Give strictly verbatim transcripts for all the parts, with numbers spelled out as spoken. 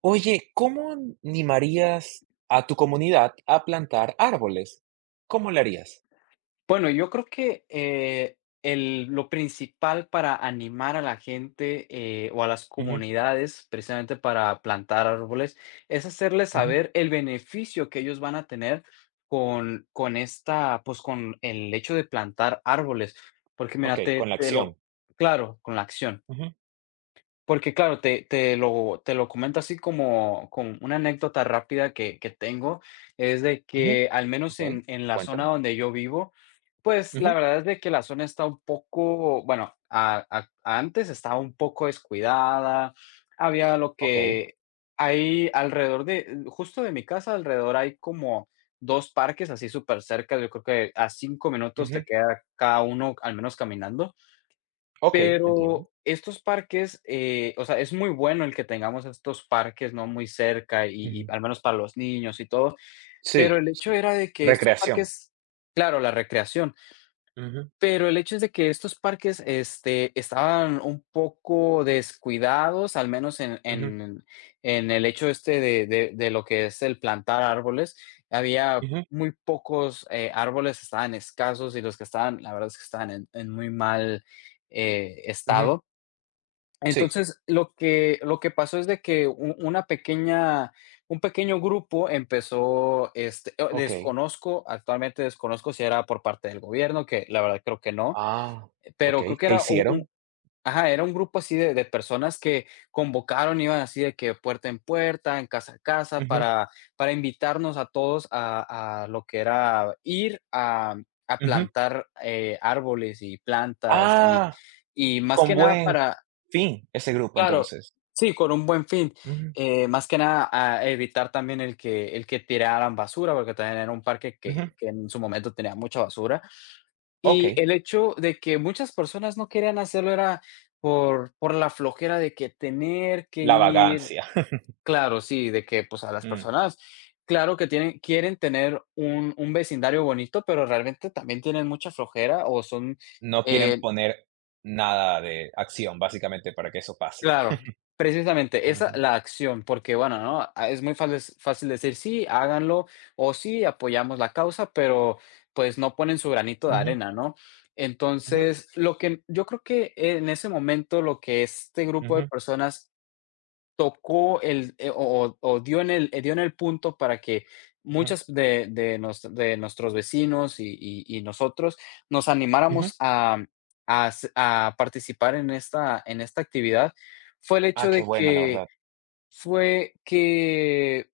Oye, ¿cómo animarías a tu comunidad a plantar árboles? ¿Cómo le harías? Bueno, yo creo que, eh, el lo principal para animar a la gente, eh, o a las Ujú, comunidades, precisamente para plantar árboles, es hacerles ujú, saber el beneficio que ellos van a tener con con esta, pues, con el hecho de plantar árboles. Porque mira, okey, con te la te lo acción. claro, con la acción. Ujú, Porque claro, te te lo te lo comento así como con una anécdota rápida que que tengo, es de ujú, que al menos okey, en en la zona cuéntame. donde yo vivo, pues, la Ujú, verdad es de que la zona está un poco, bueno, a a antes estaba un poco descuidada, había lo okey, que hay alrededor de justo de mi casa. Alrededor hay como dos parques así súper cerca, yo creo que a cinco minutos te ujú, queda cada uno, al menos caminando. okey, entiendo. Pero estos parques, eh, o sea, es muy bueno el que tengamos estos parques, ¿no? Muy cerca, y y Ujú. al menos para los niños y todo, Sí, pero el hecho sí. era de que estos Recreación. parques claro, la recreación. Ujú, Pero el hecho es de que estos parques, este, estaban un poco descuidados, al menos en ujú, en en el hecho este de de de lo que es el plantar árboles. Había ujú, muy pocos, eh, árboles, estaban escasos, y los que estaban, la verdad es que estaban en en muy mal, eh, ujú. estado. Sí, Entonces, lo que lo que pasó es de que u una pequeña un pequeño grupo empezó, este, o okey. desconozco, actualmente desconozco si era por parte del gobierno, que la verdad creo que no, Ah, pero creo Okey, que ¿qué era un un hicieron? ajá, era un grupo así de de personas que convocaron, iban así de que puerta en puerta, en casa a casa, Ujú, para para invitarnos a todos a a lo que era ir a a ujú. plantar, eh, árboles y plantas y Ah, y más con que nada buen para fin ese grupo Claro, entonces. sí, con un buen fin. Ujú, Eh, más que nada, a evitar también el que el que tiraran basura, porque también era un parque ujú, que que en su momento tenía mucha basura. Y okey, el hecho de que muchas personas no querían hacerlo era por por la flojera de que tener que la ir. vagancia. Claro, sí, de que, pues, a las personas, claro que tienen quieren tener un un vecindario bonito, pero realmente también tienen mucha flojera o son, No quieren eh poner nada de acción, básicamente, para que eso pase. Claro, precisamente esa Ujú, la acción, porque bueno, ¿no? Ah, es muy fácil fácil decir: "Sí, háganlo", o "Sí, apoyamos la causa", pero, pues, no ponen su granito de ujú, arena, ¿no? ujú, Entonces, lo que yo creo que en ese momento, lo que este grupo de ujú, personas tocó el, eh, o o o dio en el eh, dio en el punto para que ujú, muchas de de nos de nuestros vecinos y y y nosotros nos ujú. animáramos a a s a participar en esta en esta actividad, fue el Ah, hecho Qué de bueno, la que verdad. fue que,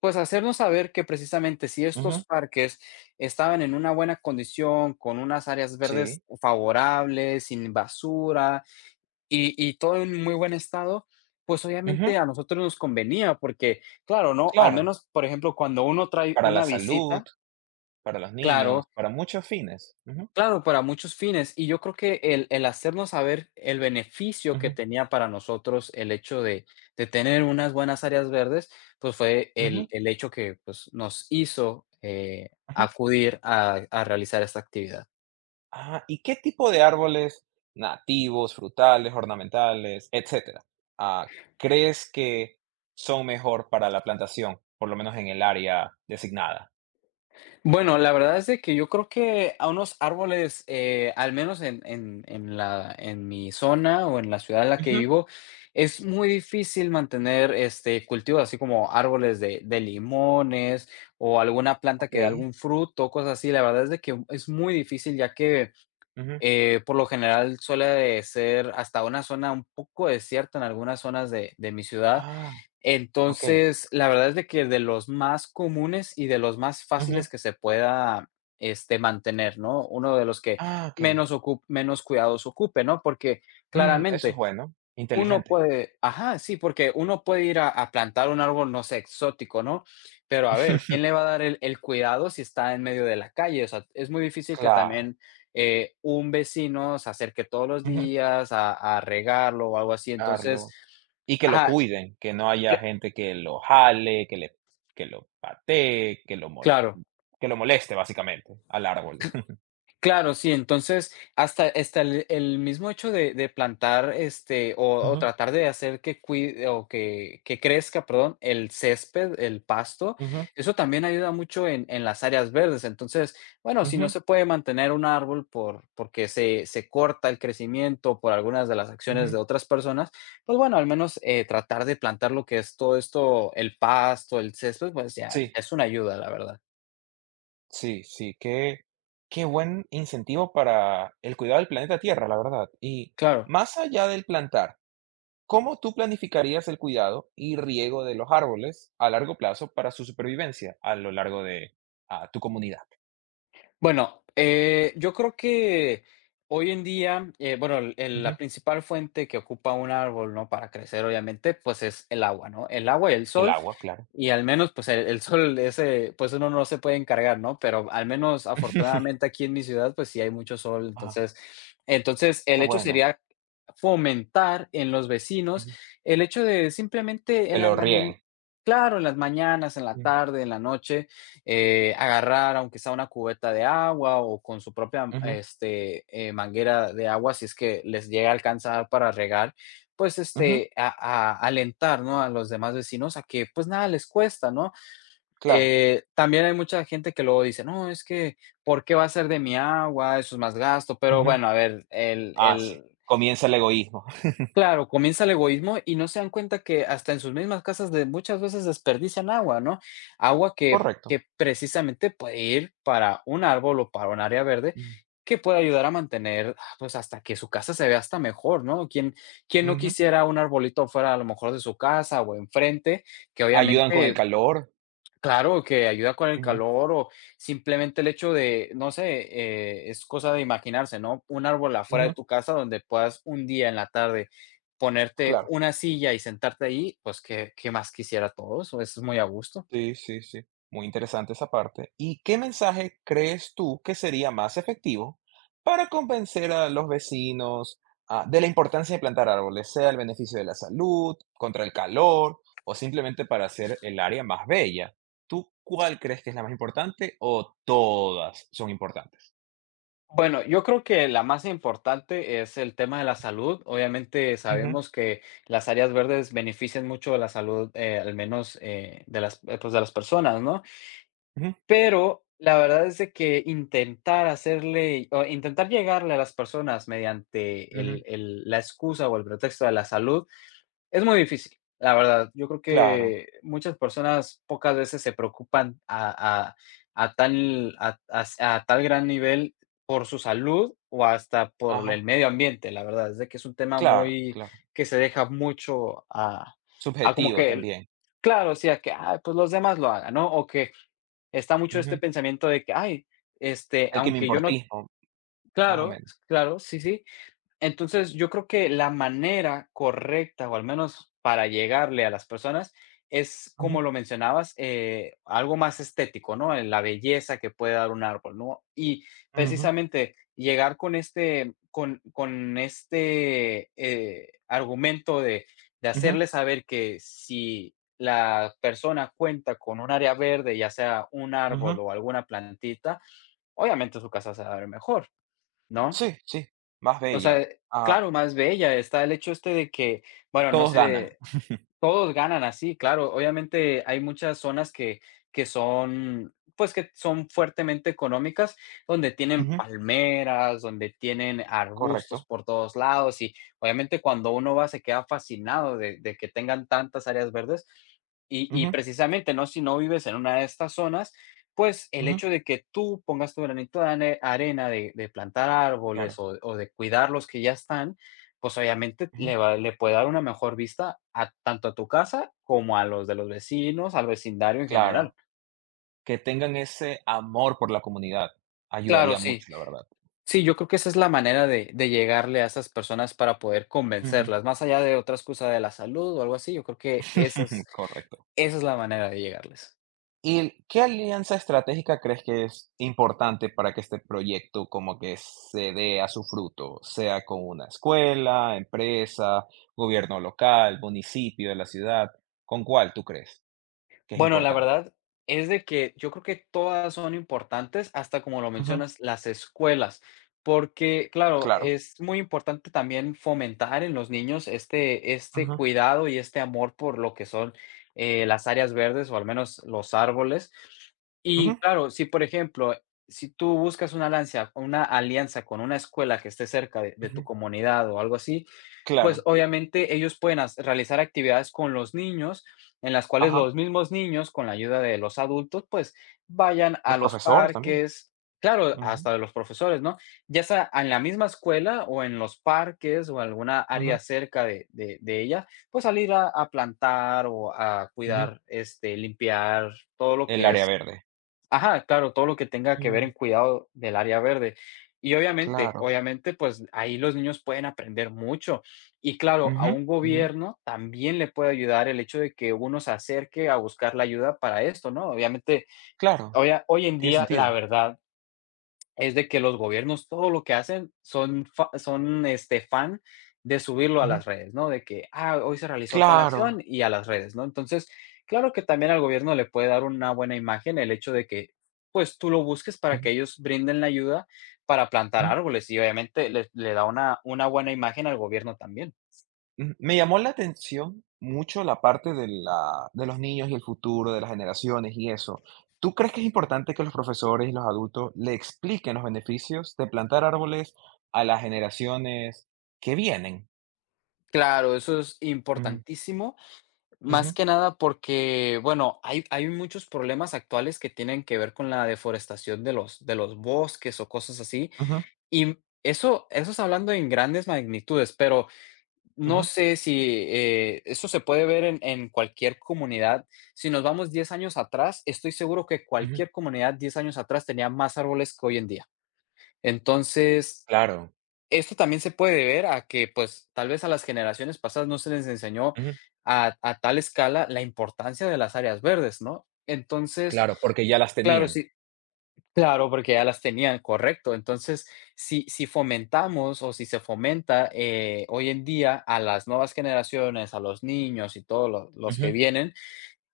pues, hacernos saber que precisamente si estos Ujú, parques estaban en una buena condición, con unas áreas verdes sí. favorables, sin basura, y y todo en muy buen estado, pues, Ujú, obviamente a nosotros nos convenía, porque, claro, ¿no? Al claro. menos, por ejemplo, cuando uno trae Para la una salud, visita, para los claro, niños, para muchos fines. Ujú, claro, para muchos fines. Y yo creo que el el hacernos saber el beneficio que ujú, tenía para nosotros el hecho de de tener unas buenas áreas verdes, pues, fue el ujú, el hecho que, pues, nos hizo, eh, ujú. acudir a a realizar esta actividad. Ah, ¿y qué tipo de árboles nativos, frutales, ornamentales, etcétera, ah, crees que son mejor para la plantación, por lo menos en el área designada? Bueno, la verdad es de que yo creo que a unos árboles, eh, al menos en en en la en mi zona o en la ciudad en la que Ujú, vivo, es muy difícil mantener, este, cultivos así como árboles de de limones o alguna planta que dé okey. algún fruto, cosas así. La verdad es de que es muy difícil, ya que, Ujú. eh, por lo general suele ser hasta una zona un poco desierta en algunas zonas de de mi ciudad. Ah. Okey. Entonces, la verdad es de que de los más comunes y de los más Ujú. fáciles que se pueda, este, mantener, ¿no? Uno de los que Ah, okey. menos ocu menos cuidados ocupe, ¿no? Porque Mm, eso es claramente bueno, uno inteligente. puede ajá, sí, porque uno puede ir a a plantar un árbol, no sé, exótico, ¿no? Pero a ver, ¿quién le va a dar el el cuidado si está en medio de la calle? O sea, es muy difícil que Claro. también, eh, un vecino se acerque todos los Ujú. días a a regarlo o algo así. Entonces Darlo. Y que lo ajá, cuiden, que no cl haya gente que lo jale, que le que lo patee, que lo mol claro. que lo moleste, básicamente, al árbol. Claro, sí, entonces hasta hasta el el mismo hecho de de plantar, este, o o Ujú, tratar de hacer que cuide o que que crezca, perdón, el césped, el pasto, ujú, eso también ayuda mucho en en las áreas verdes. Entonces, bueno, si no ujú, se puede mantener un árbol por porque se se corta el crecimiento por algunas de las acciones ujú. de otras personas, pues bueno, al menos, eh, tratar de plantar lo que es todo esto, el pasto, el césped, pues ya ya Sí, es una ayuda, la verdad. sí, sí, qué qué buen incentivo para el cuidado del planeta Tierra, la verdad. Y Claro. más allá del plantar, ¿cómo tú planificarías el cuidado y riego de los árboles a largo plazo para su supervivencia a lo largo de ah, tu comunidad? Bueno, eh, yo creo que hoy en día, eh, bueno, el- el- la Ujú. principal fuente que ocupa un árbol, ¿no? Para crecer, obviamente, pues es el agua, ¿no? El agua y el El sol. agua, claro. Y al menos, pues el, el sol, ese, pues uno no se puede encargar, ¿no? Pero al menos afortunadamente aquí en mi ciudad, pues sí hay mucho sol. Ah, Entonces, entonces el Qué hecho bueno. sería fomentar en los vecinos Ujú. el hecho de simplemente Que en lo las rieguen. mañanas, claro, en las mañanas, en la Mm. tarde, en la noche eh, agarrar, aunque sea una cubeta de agua o con su propia Ujú, este, eh, manguera de agua, si es que les llega a alcanzar para regar, pues ujú, este, a, a alentar, ¿no? A los demás vecinos a que pues nada les cuesta, ¿no? claro. Eh, también hay mucha gente que luego dice, no, es que, ¿por qué va a ser de mi agua? Eso es más gasto, pero Ujú. bueno, a ver, el, Ah, sí. el, Comienza el egoísmo. Claro, comienza el egoísmo y no se dan cuenta que hasta en sus mismas casas de muchas veces desperdician agua, ¿no? Agua que, Correcto. que precisamente puede ir para un árbol o para un área verde Mm, que puede ayudar a mantener, ah, pues hasta que su casa se vea hasta mejor, ¿no? ¿Quién, quién no ujú. quisiera un arbolito fuera a lo mejor de su casa o enfrente, que Ayudan con el obviamente calor. claro, que ayuda con el Ujú, calor o simplemente el hecho de, no sé, eh, es cosa de imaginarse, ¿no? Un árbol afuera de ujú, tu casa donde puedas un día en la tarde ponerte claro. una silla y sentarte ahí, pues, ¿qué, qué más quisiera todos? Es muy a gusto. Sí, sí, sí. Muy interesante esa parte. ¿Y qué mensaje crees tú que sería más efectivo para convencer a los vecinos, ah, de la importancia de plantar árboles, sea el beneficio de la salud, contra el calor o simplemente para hacer el área más bella? ¿Tú cuál crees que es la más importante o todas son importantes? Bueno, yo creo que la más importante es el tema de la salud. Obviamente Ujú, sabemos que las áreas verdes benefician mucho de la salud, eh, al menos eh, de las, eh, pues, de las personas, ¿no? ujú, Pero la verdad es de que intentar hacerle o intentar llegarle a las personas mediante el ujú. el la excusa o el pretexto de la salud, es muy difícil, la verdad. Yo creo Claro, que muchas personas pocas veces se preocupan a a a tal a as a tal gran nivel por su salud o hasta por el ajá, medio ambiente, la verdad, es de que es un tema claro, muy claro. que se deja mucho a a como Subjetivo que el- también. Claro, o sea que: "Ay, pues los demás lo hagan", ¿no? O que está mucho este Ujú. pensamiento de que: "Ay, este, El que me aunque yo no". importismo, más o Claro, menos. claro, sí, sí, entonces, yo creo que la manera correcta, o al menos para llegarle a las personas, es Ujú, como lo mencionabas, eh, algo más estético, ¿no? En la belleza que puede dar un árbol, ¿no? Y ujú, precisamente llegar con este, con, con este eh, argumento de, de ujú, hacerle saber que si la persona cuenta con un área verde, ya sea un árbol ujú. o alguna plantita, obviamente su casa se va a ver mejor, ¿no? Sí, sí, más O bella. sea, Ah, claro, más bella está el hecho este de que, bueno, no Todos ganan. sé, todos ganan así, claro. Obviamente hay muchas zonas que que son, pues, que son fuertemente económicas, donde tienen Ujú, palmeras, donde tienen arbustos correcto. por todos lados y, obviamente, cuando uno va se queda fascinado de de que tengan tantas áreas verdes. Y y Ujú, precisamente, ¿no? Si no vives en una de estas zonas, pues, el ujú, hecho de que tú pongas tu granito de ane arena de de plantar árboles claro, o o de cuidar los que ya están, pues, obviamente, ujú, le va le puede dar una mejor vista a tanto a tu casa, como a los de los vecinos, al vecindario en general. claro. Que tengan ese amor por la comunidad Claro, ayudaría sí. mucho, la verdad. Sí, yo creo que esa es la manera de de llegarle a esas personas para poder Ujú, convencerlas, más allá de otra excusa de la salud o algo así, yo creo que esa es correcto. esa es la manera de llegarles. ¿Y qué alianza estratégica crees que es importante para que este proyecto como que se dé a su fruto? Sea con una escuela, empresa, gobierno local, municipio de la ciudad. ¿Con cuál tú crees que es Bueno, la importante? verdad es de que yo creo que todas son importantes, hasta como lo Ujú, mencionas, las escuelas, porque claro, claro. es muy importante también fomentar en los niños este, este Ujú, cuidado y este amor por lo que son eh, las áreas verdes o al menos los árboles. Y ujú, claro, si por ejemplo, si tú buscas una alianza, una alianza con una escuela que esté cerca de, de ujú. tu comunidad o algo así, Claro, pues, obviamente, ellos pueden has realizar actividades con los niños, en las cuales ajá. los mismos niños, con la ayuda de los adultos, pues, vayan a Los los profesores también. parques, claro, Ujú, hasta de los profesores, ¿no? Ya sea en la misma escuela o en los parques o alguna área ujú, cerca de de de ella, pues, salir a a plantar o a ujú. cuidar, este, limpiar todo lo El que área es. verde. Ajá, claro, todo lo que tenga que ver en Mm, cuidado del área verde. Y obviamente, claro. obviamente, pues ahí los niños pueden aprender mucho. Y claro, a Ujú, un ujú. gobierno también le puede ayudar el hecho de que uno se acerque a buscar la ayuda para esto, ¿no? Obviamente, Claro, hoy, hoy en tiene día, la sentido. verdad, es de que los gobiernos todo lo que hacen son fa son, este, fan de subirlo a Ujú. las redes, ¿no? De que, ah, hoy se realizó tal Claro. acción y a las redes, ¿no? Entonces, claro que también al gobierno le puede dar una buena imagen el hecho de que, pues, tú lo busques para que Ujú, ellos brinden la ayuda para plantar ujú, árboles y obviamente le le da una una buena imagen al gobierno también. ujú. Me llamó la atención mucho la parte de la de los niños y el futuro de las generaciones y eso. ¿Tú crees que es importante que los profesores y los adultos le expliquen los beneficios de plantar árboles a las generaciones que vienen? Claro, eso es Ujú, importantísimo. Más ujú, que nada porque, bueno, hay hay muchos problemas actuales que tienen que ver con la deforestación de los de los bosques o cosas así, ujú, y eso eso es hablando en grandes magnitudes, pero no ujú, sé si, eh, eso se puede ver en en cualquier comunidad. Si nos vamos diez años atrás, estoy seguro que ujú. cualquier comunidad diez años atrás tenía más árboles que hoy en día. Entonces Claro. esto también se puede ver a que, pues, tal vez a las generaciones pasadas no se les enseñó a a tal escala la importancia de las áreas verdes, ¿no? Entonces, Claro, porque ya las claro, tenían. sí claro, porque ya las tenían, correcto. Entonces, si si fomentamos o si se fomenta, eh, hoy en día a las nuevas generaciones, a los niños y todos los los que Ujú, vienen,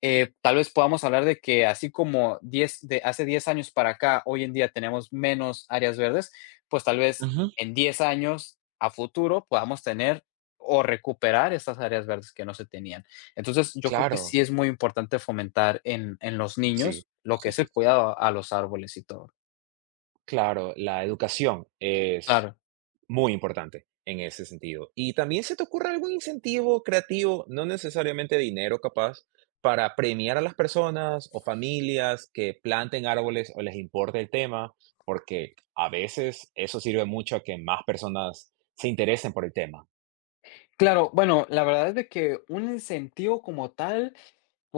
eh, tal vez podamos hablar de que así como diez de hace diez años para acá, hoy en día tenemos menos áreas verdes, pues tal vez ujú. en diez años a futuro podamos tener o recuperar estas áreas verdes que no se tenían. Entonces, yo creo que Claro. sí es muy importante fomentar en, en los Sí, niños lo que sí, es sí, el sí. cuidado a los árboles y todo. Claro, la educación es Claro. muy importante en ese sentido. Y también, ¿se te ocurre algún incentivo creativo, no necesariamente dinero capaz, para premiar a las personas o familias que planten árboles o les importe el tema? Porque a veces eso sirve mucho a que más personas se interesen por el tema. Claro, bueno, la verdad es de que un incentivo como tal.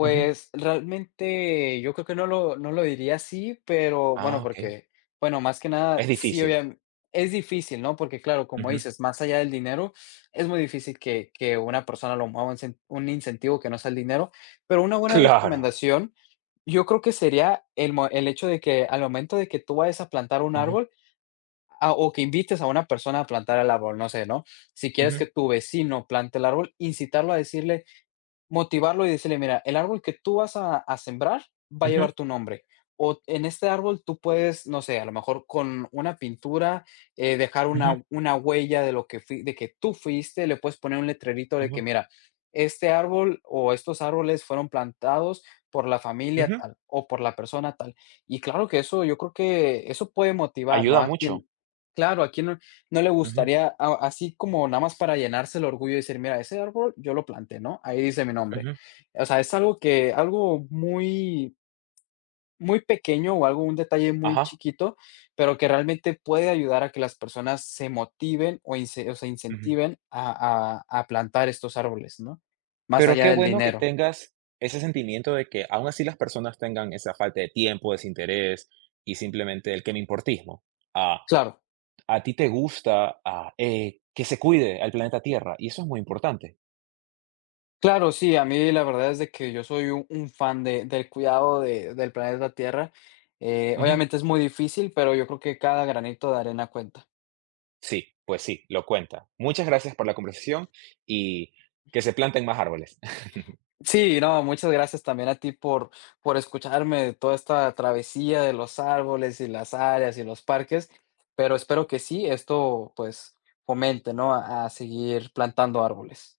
Ujú. realmente yo creo que no lo no lo diría así, pero bueno, Ah, okey. porque, bueno, más que nada, Es sí, difícil. obviamente es difícil, ¿no? Porque, claro, como Ujú. dices, más allá del dinero, es muy difícil que que una persona lo mueva un cen un incentivo que no sea el dinero, pero una buena Claro. recomendación, yo creo que sería el mo el hecho de que al momento de que tú vayas a plantar un Ujú, árbol, ah, o que invites a una persona a plantar el árbol, no sé, ¿no? Si quieres que ujú, tu vecino plante el árbol, incitarlo a decirle: Motivarlo y decirle: "Mira, el árbol que tú vas a a sembrar va a ujú, llevar tu nombre, o en este árbol tú puedes, no sé, a lo mejor con una pintura, eh, dejar ujú. una una huella de lo que fui de que tú fuiste, le puedes poner un letrerito de que: Ujú, Mira, este árbol o estos árboles fueron plantados por la familia ujú, tal o por la persona tal". Y claro que eso, yo creo que eso puede motivar, ¿no? ayuda A mucho. quien claro, a quien no no le Ujú, gustaría, a- así como nada más para llenarse el orgullo y decir, mira, ese árbol yo lo planté, ¿no? Ahí dice mi nombre. ujú, O sea, es algo que, algo muy, muy pequeño o algo, un detalle muy ajá. chiquito, pero que realmente puede ayudar a que las personas se motiven o, ince- o se Ujú. incentiven a, a a plantar estos árboles, ¿no? Más Pero allá qué del bueno que dinero. tengas ese sentimiento de que aún así las personas tengan esa falta de tiempo, desinterés y simplemente el que me importismo. Ah, Claro. a ti te gusta, ah, eh, que se cuide al planeta Tierra y eso es muy importante. Claro, sí, a mí la verdad es de que yo soy un, un fan de, del cuidado de- del planeta Tierra. Eh, Ujú, Obviamente es muy difícil, pero yo creo que cada granito de arena cuenta. sí, pues sí, lo cuenta. Muchas gracias por la conversación y que se planten más árboles. Sí, no, muchas gracias también a ti por, por escucharme de toda esta travesía de los árboles y las áreas y los parques, pero espero que sí, esto pues fomente, ¿no? a a seguir plantando árboles.